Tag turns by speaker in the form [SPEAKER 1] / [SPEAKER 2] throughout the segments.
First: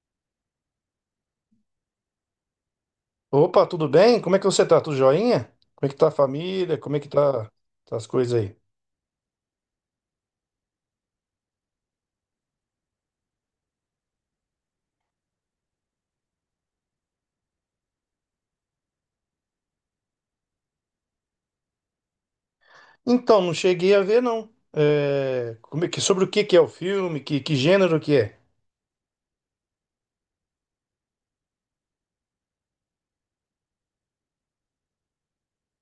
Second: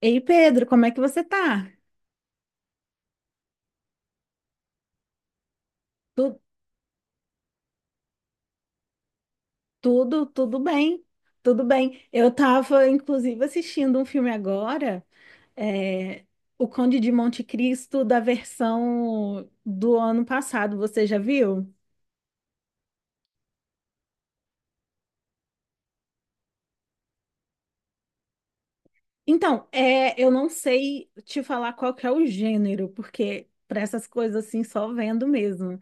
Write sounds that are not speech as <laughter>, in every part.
[SPEAKER 1] Ei, Pedro, como é que você tá?
[SPEAKER 2] Opa, tudo bem? Como é que você tá? Tudo joinha? Como é que tá a
[SPEAKER 1] Tu-
[SPEAKER 2] família? Como é que tá, tá as coisas aí?
[SPEAKER 1] tudo, tudo bem, tudo bem. Eu tava, inclusive, assistindo um filme agora, é, O Conde de Monte Cristo, da versão do ano passado, você já viu?
[SPEAKER 2] Então, não cheguei a ver, não. É, como é que, sobre o que é o filme? Que gênero que é?
[SPEAKER 1] Então, eu não sei te falar qual que é o gênero, porque para essas coisas assim, só vendo mesmo.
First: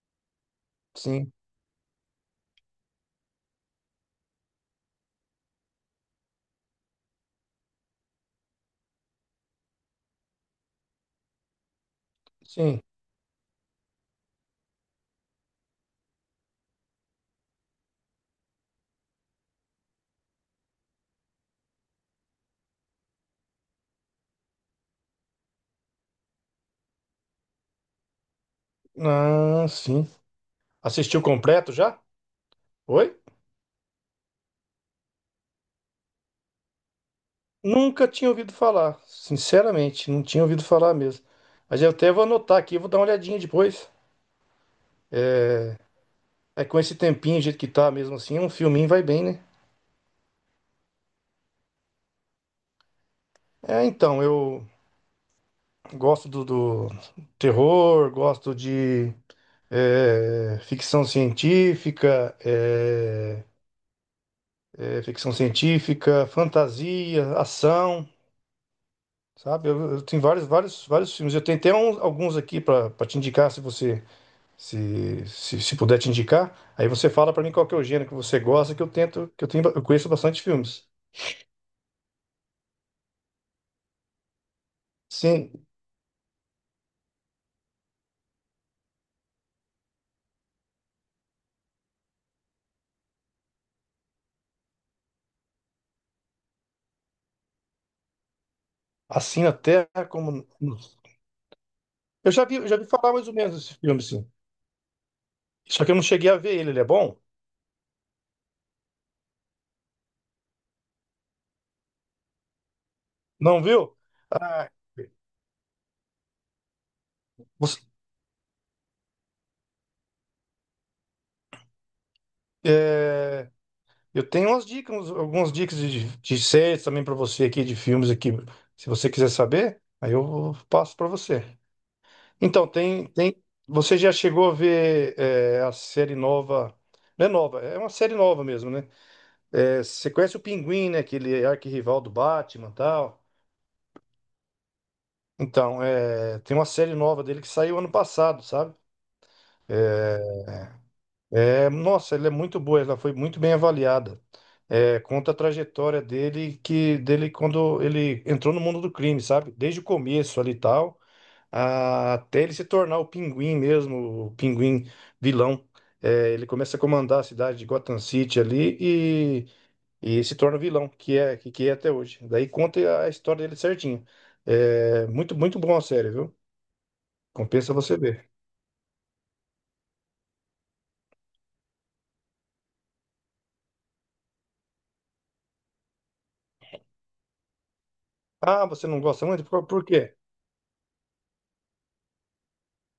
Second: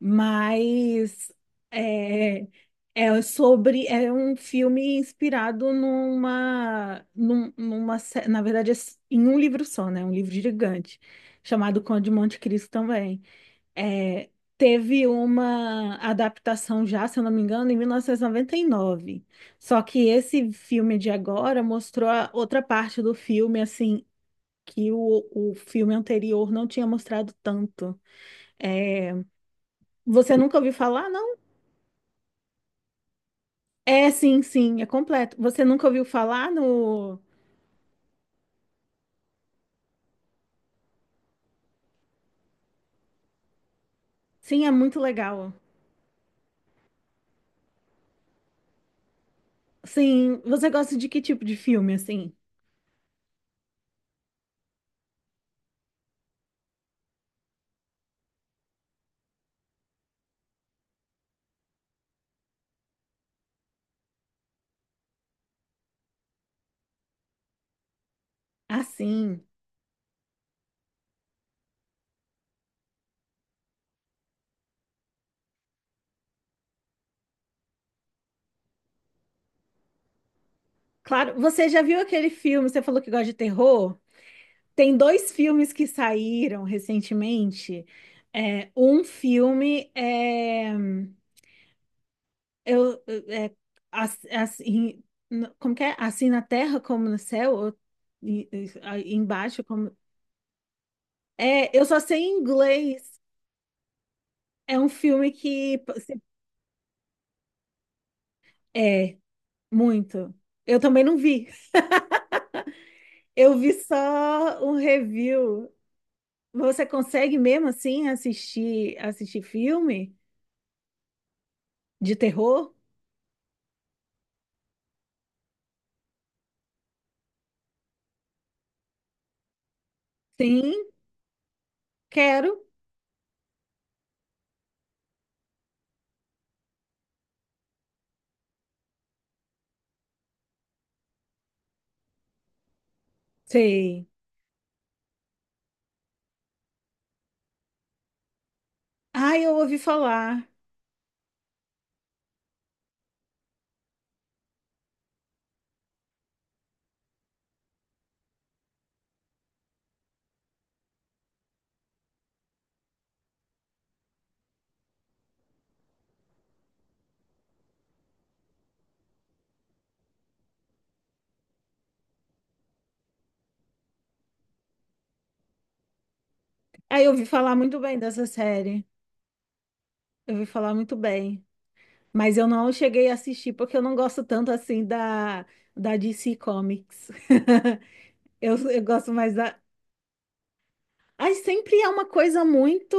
[SPEAKER 1] Mas
[SPEAKER 2] Sim,
[SPEAKER 1] é, é sobre um filme inspirado numa, num- numa sé- na verdade é s- em um livro só, né? Um livro gigante chamado Conde de Monte Cristo
[SPEAKER 2] sim.
[SPEAKER 1] também. É, Teve uma adaptação já, se eu não me engano, em mil novecentos e noventa e nove. Só que esse filme de agora mostrou a outra parte do filme assim que o filme anterior não tinha mostrado tanto. É,
[SPEAKER 2] Ah, sim.
[SPEAKER 1] você nunca ouviu falar?
[SPEAKER 2] Assistiu completo já? Oi?
[SPEAKER 1] É, sim, sim, é completo. Você nunca ouviu falar no.
[SPEAKER 2] Nunca tinha ouvido falar, sinceramente, não tinha ouvido falar mesmo. Mas eu até vou anotar aqui, vou dar uma olhadinha depois.
[SPEAKER 1] Sim, é muito legal.
[SPEAKER 2] É com esse tempinho, do jeito que tá mesmo assim, um filminho vai bem, né?
[SPEAKER 1] Sim, você gosta de que tipo de filme, assim?
[SPEAKER 2] É, então, eu gosto do terror, gosto de ficção científica, ficção científica, fantasia, ação,
[SPEAKER 1] Ah, sim.
[SPEAKER 2] sabe? Eu tenho vários, vários, vários filmes. Eu tenho até uns- alguns aqui para te indicar, se você se puder te indicar. Aí você fala para mim qual que é o gênero que você gosta, que eu tento, que eu tenho, eu conheço bastante filmes.
[SPEAKER 1] Claro, você já viu aquele filme? Você falou que gosta de terror? Tem dois
[SPEAKER 2] Sim,
[SPEAKER 1] filmes que saíram recentemente. É, um filme é. Eu, é as- assim, Como que é? Assim na terra como no céu, ou
[SPEAKER 2] assim
[SPEAKER 1] embaixo
[SPEAKER 2] até
[SPEAKER 1] como.
[SPEAKER 2] como
[SPEAKER 1] É, eu só sei em
[SPEAKER 2] eu já vi falar
[SPEAKER 1] inglês.
[SPEAKER 2] mais ou menos desse filme, sim.
[SPEAKER 1] É um filme que
[SPEAKER 2] Só que eu não cheguei a ver ele. Ele é bom?
[SPEAKER 1] é muito. Eu também não vi. Eu
[SPEAKER 2] Não
[SPEAKER 1] vi
[SPEAKER 2] viu?
[SPEAKER 1] só
[SPEAKER 2] Ah,
[SPEAKER 1] um review. Você consegue mesmo
[SPEAKER 2] você,
[SPEAKER 1] assim assistir filme de terror?
[SPEAKER 2] é, Eu tenho umas dicas, uns- algumas dicas de séries também para você aqui, de filmes aqui, se você quiser saber, aí eu
[SPEAKER 1] Sim,
[SPEAKER 2] passo para você.
[SPEAKER 1] quero.
[SPEAKER 2] Então, tem, você já chegou a ver a série nova, não é nova, é uma série nova mesmo, né? É, você conhece o Pinguim, né? Aquele arquirrival do Batman e tal.
[SPEAKER 1] Sei.
[SPEAKER 2] Então, é, tem uma série nova dele que saiu ano passado, sabe?
[SPEAKER 1] Ah, eu ouvi falar.
[SPEAKER 2] É, nossa, ela é muito boa, ela foi muito bem avaliada. É, conta a trajetória dele quando ele entrou no mundo do crime, sabe? Desde o começo ali e tal, a- até ele se tornar o Pinguim mesmo, o Pinguim vilão. É, ele começa a comandar a cidade de Gotham City ali e, e se torna vilão, que é até hoje. Daí conta a história dele certinho. É, muito muito bom a série, viu?
[SPEAKER 1] Ah, eu ouvi falar
[SPEAKER 2] Compensa
[SPEAKER 1] muito
[SPEAKER 2] você
[SPEAKER 1] bem dessa
[SPEAKER 2] ver.
[SPEAKER 1] série. Eu ouvi falar muito bem. Mas eu não cheguei a assistir porque eu não gosto tanto assim da DC Comics. <laughs> Eu,
[SPEAKER 2] Ah,
[SPEAKER 1] eu
[SPEAKER 2] você não
[SPEAKER 1] gosto
[SPEAKER 2] gosta
[SPEAKER 1] mais
[SPEAKER 2] muito?
[SPEAKER 1] da,
[SPEAKER 2] Por quê?
[SPEAKER 1] ai, sempre é uma coisa muito,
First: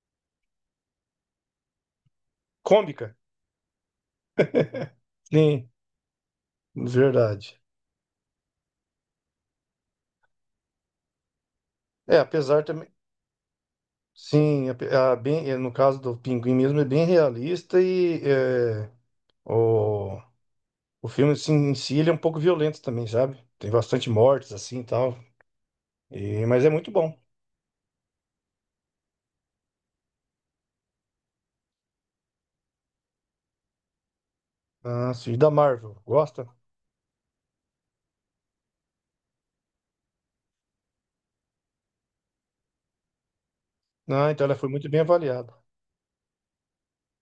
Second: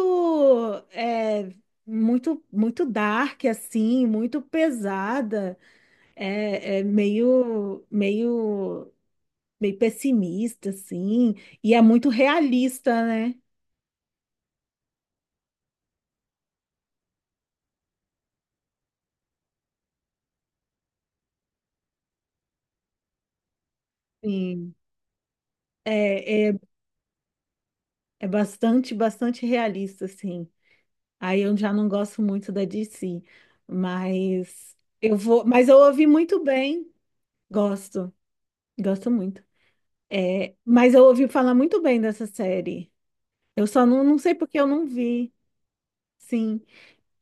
[SPEAKER 1] é, muito, muito
[SPEAKER 2] Cômica.
[SPEAKER 1] dark, assim, muito pesada,
[SPEAKER 2] Sim.
[SPEAKER 1] é,
[SPEAKER 2] Verdade.
[SPEAKER 1] meio pessimista, assim, e é muito
[SPEAKER 2] É, apesar também.
[SPEAKER 1] realista, né?
[SPEAKER 2] Sim, ape- a, bem, no caso do Pinguim mesmo, é bem realista e o, o filme assim, em si ele é um pouco violento também, sabe? Tem bastante mortes
[SPEAKER 1] Sim,
[SPEAKER 2] assim e tal. E,
[SPEAKER 1] é, é,
[SPEAKER 2] mas é muito bom.
[SPEAKER 1] é bastante, bastante realista, assim. Aí eu já não gosto muito da DC, mas
[SPEAKER 2] Ah,
[SPEAKER 1] eu
[SPEAKER 2] sim, e
[SPEAKER 1] vou,
[SPEAKER 2] da
[SPEAKER 1] mas eu
[SPEAKER 2] Marvel,
[SPEAKER 1] ouvi muito
[SPEAKER 2] gosta?
[SPEAKER 1] bem, gosto, gosto muito. É, mas eu ouvi falar muito bem dessa série. Eu só não
[SPEAKER 2] Ah,
[SPEAKER 1] sei
[SPEAKER 2] então ela
[SPEAKER 1] porque eu
[SPEAKER 2] foi
[SPEAKER 1] não
[SPEAKER 2] muito bem
[SPEAKER 1] vi,
[SPEAKER 2] avaliada.
[SPEAKER 1] sim.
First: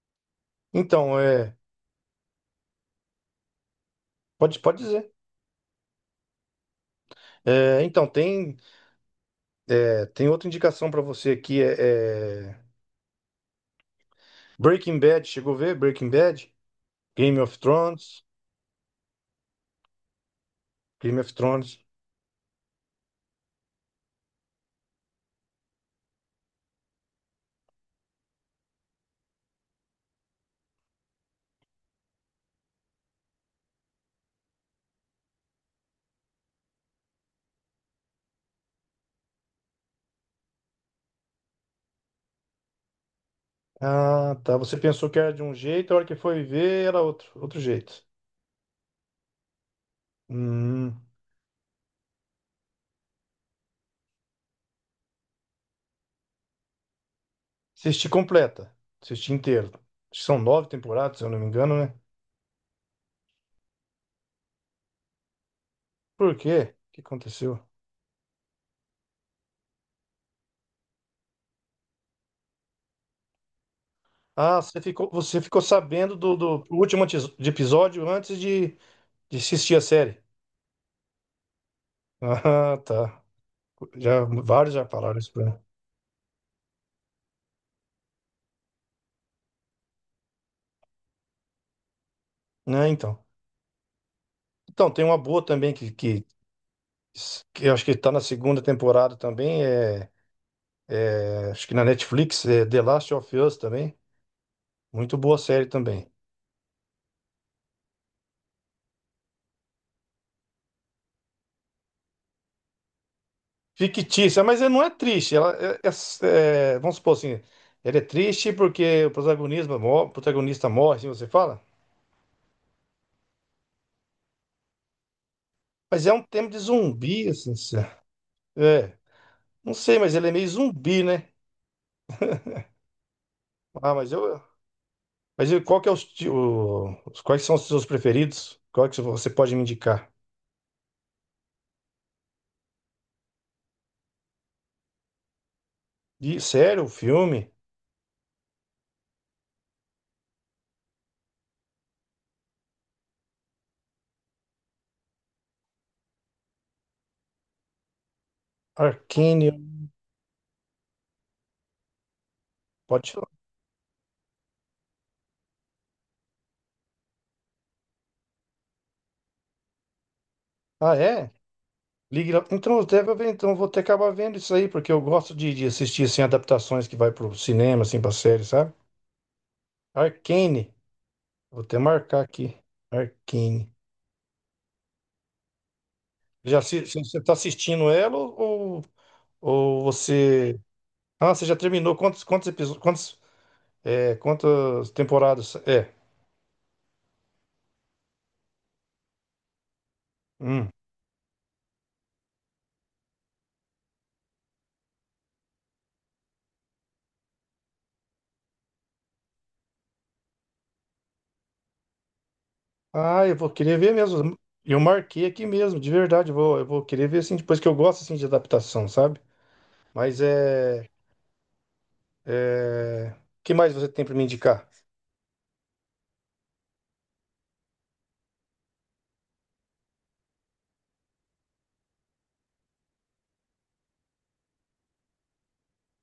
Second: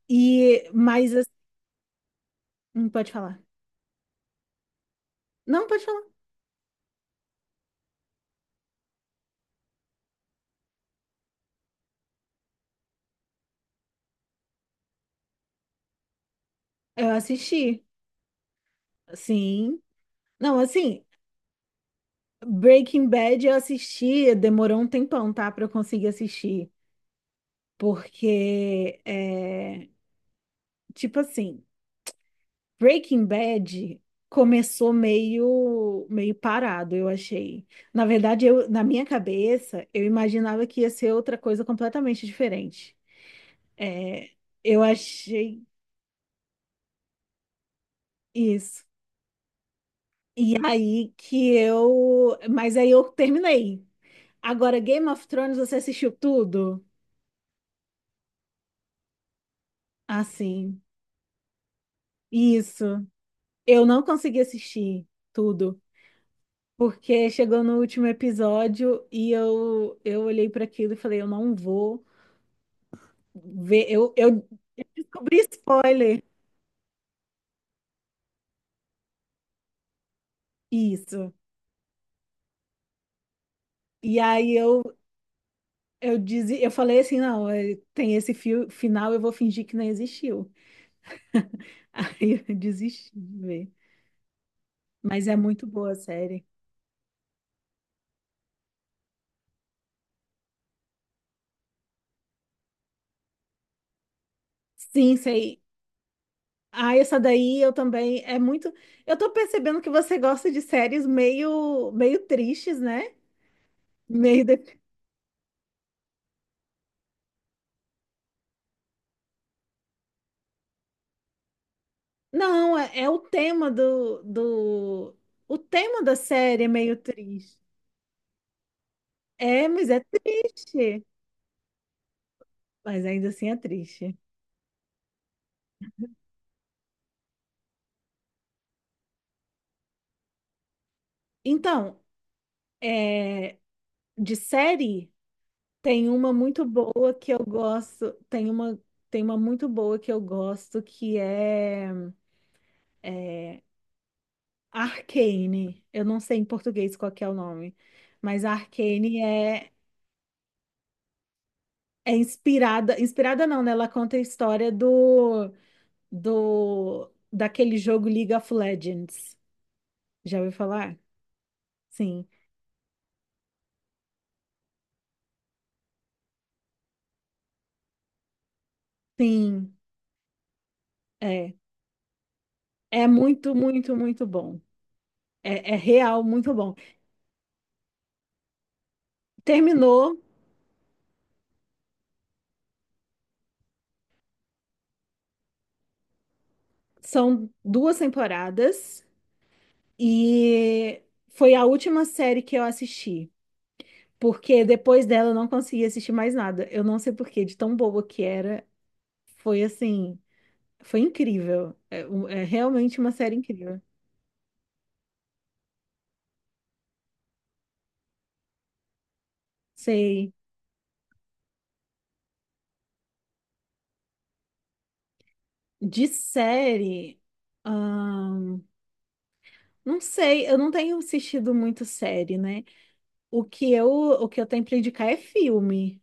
[SPEAKER 1] E, mas,
[SPEAKER 2] Então, é,
[SPEAKER 1] não pode falar.
[SPEAKER 2] pode dizer.
[SPEAKER 1] Não, pode falar.
[SPEAKER 2] É, então, é, tem outra indicação pra você aqui: é Breaking Bad, chegou a ver? Breaking Bad,
[SPEAKER 1] Eu
[SPEAKER 2] Game of
[SPEAKER 1] assisti,
[SPEAKER 2] Thrones.
[SPEAKER 1] sim. Não, assim,
[SPEAKER 2] Game of Thrones.
[SPEAKER 1] Breaking Bad eu assisti, demorou um tempão, tá, pra eu conseguir assistir. Porque, é, tipo assim, Breaking Bad começou meio parado, eu achei. Na verdade, na minha cabeça, eu imaginava que ia ser outra coisa completamente diferente. É,
[SPEAKER 2] Ah, tá. Você
[SPEAKER 1] eu
[SPEAKER 2] pensou que era de um
[SPEAKER 1] achei
[SPEAKER 2] jeito, a hora que foi ver era outro, outro jeito.
[SPEAKER 1] isso. E
[SPEAKER 2] Hum.
[SPEAKER 1] aí que eu. Mas aí eu terminei. Agora, Game of Thrones, você assistiu tudo?
[SPEAKER 2] Assisti completa. Assisti inteiro. Acho que são nove
[SPEAKER 1] Assim.
[SPEAKER 2] temporadas, se eu não me engano, né?
[SPEAKER 1] Isso. Eu não consegui assistir tudo.
[SPEAKER 2] Por quê? O que
[SPEAKER 1] Porque
[SPEAKER 2] aconteceu?
[SPEAKER 1] chegou no último episódio e eu olhei para aquilo e falei, eu não vou ver. Eu, eu,
[SPEAKER 2] Ah,
[SPEAKER 1] eu descobri
[SPEAKER 2] você ficou sabendo
[SPEAKER 1] spoiler.
[SPEAKER 2] do último antes- de episódio antes de assistir a série. <laughs>
[SPEAKER 1] Isso.
[SPEAKER 2] Ah, tá.
[SPEAKER 1] E
[SPEAKER 2] Já,
[SPEAKER 1] aí
[SPEAKER 2] vários já falaram isso pra mim.
[SPEAKER 1] eu falei assim, não, tem esse fio, final, eu vou fingir que não existiu. <laughs> Aí eu
[SPEAKER 2] Né,
[SPEAKER 1] desisti
[SPEAKER 2] então.
[SPEAKER 1] de ver.
[SPEAKER 2] Então, tem uma
[SPEAKER 1] Mas é
[SPEAKER 2] boa
[SPEAKER 1] muito
[SPEAKER 2] também
[SPEAKER 1] boa a série.
[SPEAKER 2] que eu acho que tá na segunda temporada também. Acho que na Netflix, é The Last of Us também. Muito
[SPEAKER 1] Sim,
[SPEAKER 2] boa
[SPEAKER 1] sei.
[SPEAKER 2] série também.
[SPEAKER 1] Ah, essa daí eu também é muito. Eu tô percebendo que você gosta de séries meio tristes, né?
[SPEAKER 2] Fictícia,
[SPEAKER 1] Meio
[SPEAKER 2] mas ela
[SPEAKER 1] de-
[SPEAKER 2] não é triste. Ela é, é- é- vamos supor assim, ela é triste porque o protagonista, mo- o protagonista morre, assim você fala.
[SPEAKER 1] não, é o tema do. O tema
[SPEAKER 2] Mas é
[SPEAKER 1] da
[SPEAKER 2] um tema de
[SPEAKER 1] série é meio
[SPEAKER 2] zumbi, assim.
[SPEAKER 1] triste.
[SPEAKER 2] Se- É,
[SPEAKER 1] É,
[SPEAKER 2] não
[SPEAKER 1] mas
[SPEAKER 2] sei,
[SPEAKER 1] é
[SPEAKER 2] mas ele é meio zumbi,
[SPEAKER 1] triste.
[SPEAKER 2] né?
[SPEAKER 1] Mas ainda assim é
[SPEAKER 2] Ah,
[SPEAKER 1] triste.
[SPEAKER 2] mas eu- qual que é os, ti- o- os- quais são os seus preferidos? Qual que você pode me indicar?
[SPEAKER 1] Então, é, de série, tem uma
[SPEAKER 2] E
[SPEAKER 1] muito
[SPEAKER 2] sério, o
[SPEAKER 1] boa que eu
[SPEAKER 2] filme?
[SPEAKER 1] gosto. Tem uma muito boa que eu gosto que é Arcane. Eu não sei em português qual que é o nome, mas a Arcane
[SPEAKER 2] Arcane,
[SPEAKER 1] é, é inspirada,
[SPEAKER 2] pode falar.
[SPEAKER 1] inspirada não, né? Ela conta a história do, do daquele jogo League of Legends. Já ouviu
[SPEAKER 2] Ah,
[SPEAKER 1] falar?
[SPEAKER 2] é?
[SPEAKER 1] Sim,
[SPEAKER 2] Ligue lá. Então, eu até ver- então eu vou até acabar vendo isso aí, porque eu gosto de assistir assim, adaptações que vai pro cinema, assim, pra série, sabe?
[SPEAKER 1] sim,
[SPEAKER 2] Arcane.
[SPEAKER 1] é.
[SPEAKER 2] Vou até marcar aqui.
[SPEAKER 1] É muito,
[SPEAKER 2] Arcane.
[SPEAKER 1] muito, muito bom. É, é real, muito
[SPEAKER 2] Já
[SPEAKER 1] bom.
[SPEAKER 2] assi- você tá assistindo ela ou ou
[SPEAKER 1] Terminou,
[SPEAKER 2] você. Ah, você já terminou. Quantos, quantos episódios? Quantos, é, quantas temporadas? É.
[SPEAKER 1] são duas temporadas
[SPEAKER 2] Hum.
[SPEAKER 1] e foi a última série que eu assisti. Porque depois dela eu não consegui assistir mais nada. Eu não sei por quê, de tão boa que era. Foi assim, foi incrível. É realmente uma
[SPEAKER 2] Ah, eu
[SPEAKER 1] série
[SPEAKER 2] vou querer
[SPEAKER 1] incrível.
[SPEAKER 2] ver mesmo. Eu marquei aqui mesmo, de verdade. Eu vou querer ver assim, depois que eu gosto assim, de adaptação, sabe? Mas
[SPEAKER 1] Sei.
[SPEAKER 2] é. É... O que mais você tem pra me indicar?
[SPEAKER 1] De série, ahn, não sei, eu não tenho assistido muito série, né? O que eu tenho pra indicar é filme.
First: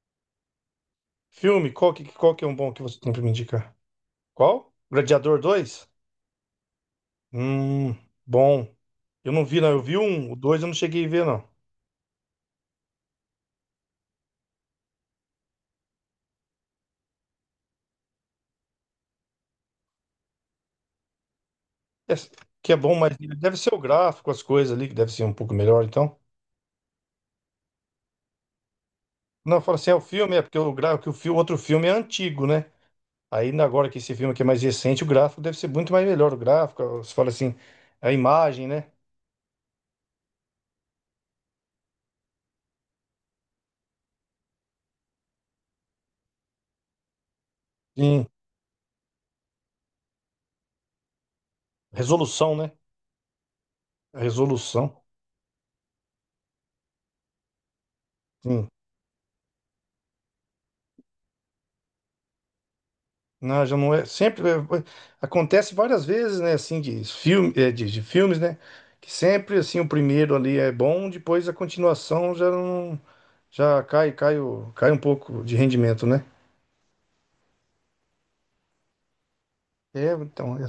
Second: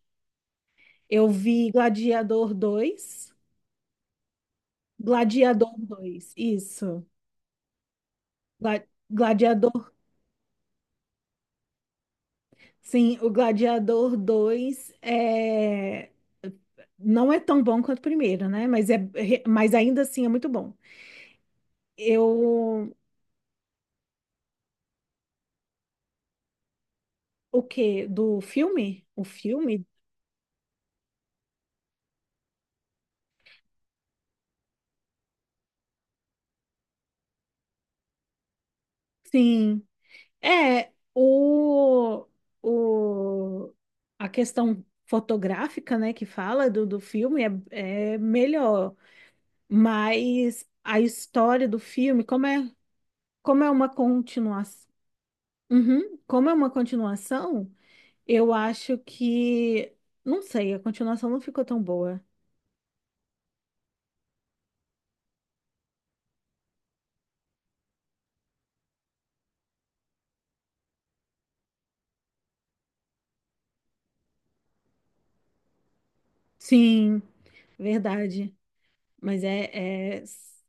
[SPEAKER 1] Eu vi
[SPEAKER 2] Filme, qual que é
[SPEAKER 1] Gladiador
[SPEAKER 2] um bom que você tem pra me
[SPEAKER 1] dois.
[SPEAKER 2] indicar? Qual? Gladiador
[SPEAKER 1] Gladiador
[SPEAKER 2] dois.
[SPEAKER 1] dois, isso.
[SPEAKER 2] Hum, bom.
[SPEAKER 1] Gla-
[SPEAKER 2] Eu não vi, não. Eu
[SPEAKER 1] Gladiador.
[SPEAKER 2] vi um, o dois eu não cheguei a ver, não.
[SPEAKER 1] Sim, o Gladiador dois é... não é tão bom quanto o primeiro, né? Mas, é... mas ainda assim é muito bom.
[SPEAKER 2] É, que é
[SPEAKER 1] Eu.
[SPEAKER 2] bom, mas deve ser o gráfico, as coisas ali, que deve ser um pouco melhor, então.
[SPEAKER 1] O quê? Do filme? O
[SPEAKER 2] Não, fala
[SPEAKER 1] filme?
[SPEAKER 2] assim, é o filme, é porque o gráfico, que o fi- outro filme é antigo, né? Aí na- agora que esse filme aqui é mais recente, o gráfico deve ser muito mais melhor. O gráfico, você fala assim, a imagem, né?
[SPEAKER 1] Sim. É, o, o, a questão fotográfica, né, que fala do filme é, é
[SPEAKER 2] Sim,
[SPEAKER 1] melhor, mas a história do filme,
[SPEAKER 2] resolução, né?
[SPEAKER 1] como é uma
[SPEAKER 2] A
[SPEAKER 1] continuação,
[SPEAKER 2] resolução.
[SPEAKER 1] uhum, como é uma continuação, eu
[SPEAKER 2] Sim.
[SPEAKER 1] acho que. Não sei, a continuação não ficou tão boa.
[SPEAKER 2] Não, já não é. Sempre acontece várias vezes, né? Assim, de filme, de filmes, né? Que sempre assim o primeiro ali é bom, depois a continuação já não, já cai, cai, o- cai um pouco de rendimento, né?
[SPEAKER 1] Sim, verdade. Mas é,
[SPEAKER 2] É,
[SPEAKER 1] é-
[SPEAKER 2] então eu,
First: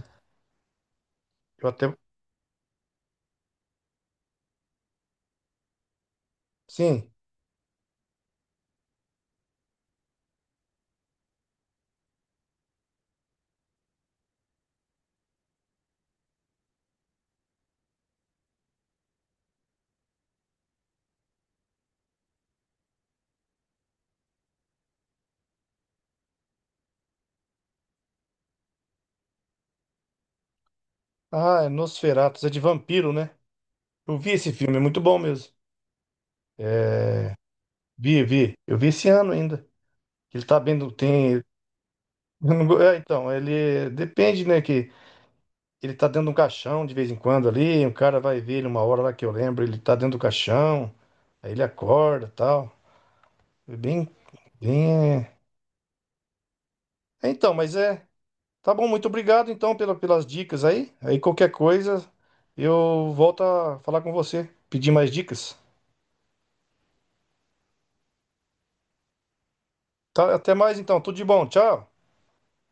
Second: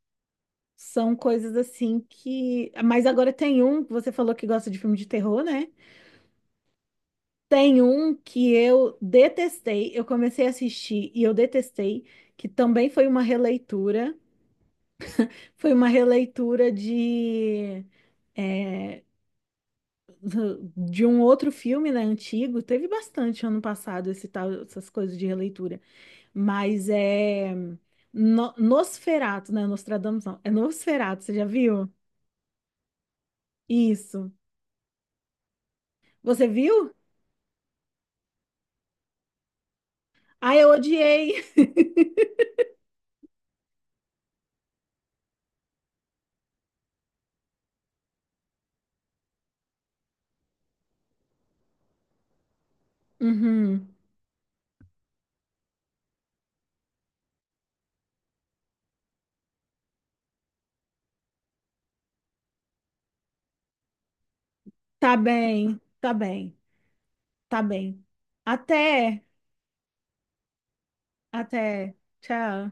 [SPEAKER 1] são coisas
[SPEAKER 2] eu até
[SPEAKER 1] assim que. Mas agora tem um, você falou que gosta de filme de terror, né?
[SPEAKER 2] sim.
[SPEAKER 1] Tem um que eu detestei, eu comecei a assistir e eu detestei, que também foi uma releitura. Foi uma releitura de. É, de um outro filme, né, antigo, teve bastante ano passado esse tal, essas coisas de releitura. Mas é no, Nosferatu, né? Nostradamus não. É Nosferatu, você já
[SPEAKER 2] Ah, é
[SPEAKER 1] viu?
[SPEAKER 2] Nosferatu, é de vampiro, né? Eu vi
[SPEAKER 1] Isso.
[SPEAKER 2] esse filme, é muito bom mesmo.
[SPEAKER 1] Você viu?
[SPEAKER 2] Vi, vi. Eu vi esse ano ainda. Ele
[SPEAKER 1] Ah,
[SPEAKER 2] tá
[SPEAKER 1] eu
[SPEAKER 2] bem, não
[SPEAKER 1] odiei.
[SPEAKER 2] tem.
[SPEAKER 1] <laughs>
[SPEAKER 2] <laughs> É, então, ele depende, né? que Ele tá dentro de um caixão de vez em quando ali, um cara vai ver ele uma hora lá que eu lembro, ele tá dentro do caixão, aí ele acorda tal. É
[SPEAKER 1] Uhum.
[SPEAKER 2] bem, bem. É. É, Então, mas é. Tá bom, muito obrigado então pela, pelas dicas aí. Aí qualquer coisa eu volto a falar com você, pedir mais
[SPEAKER 1] Tá
[SPEAKER 2] dicas.
[SPEAKER 1] bem, tá bem, tá bem. Até,
[SPEAKER 2] Tá, até mais então, tudo de bom, tchau.
[SPEAKER 1] até. Tchau.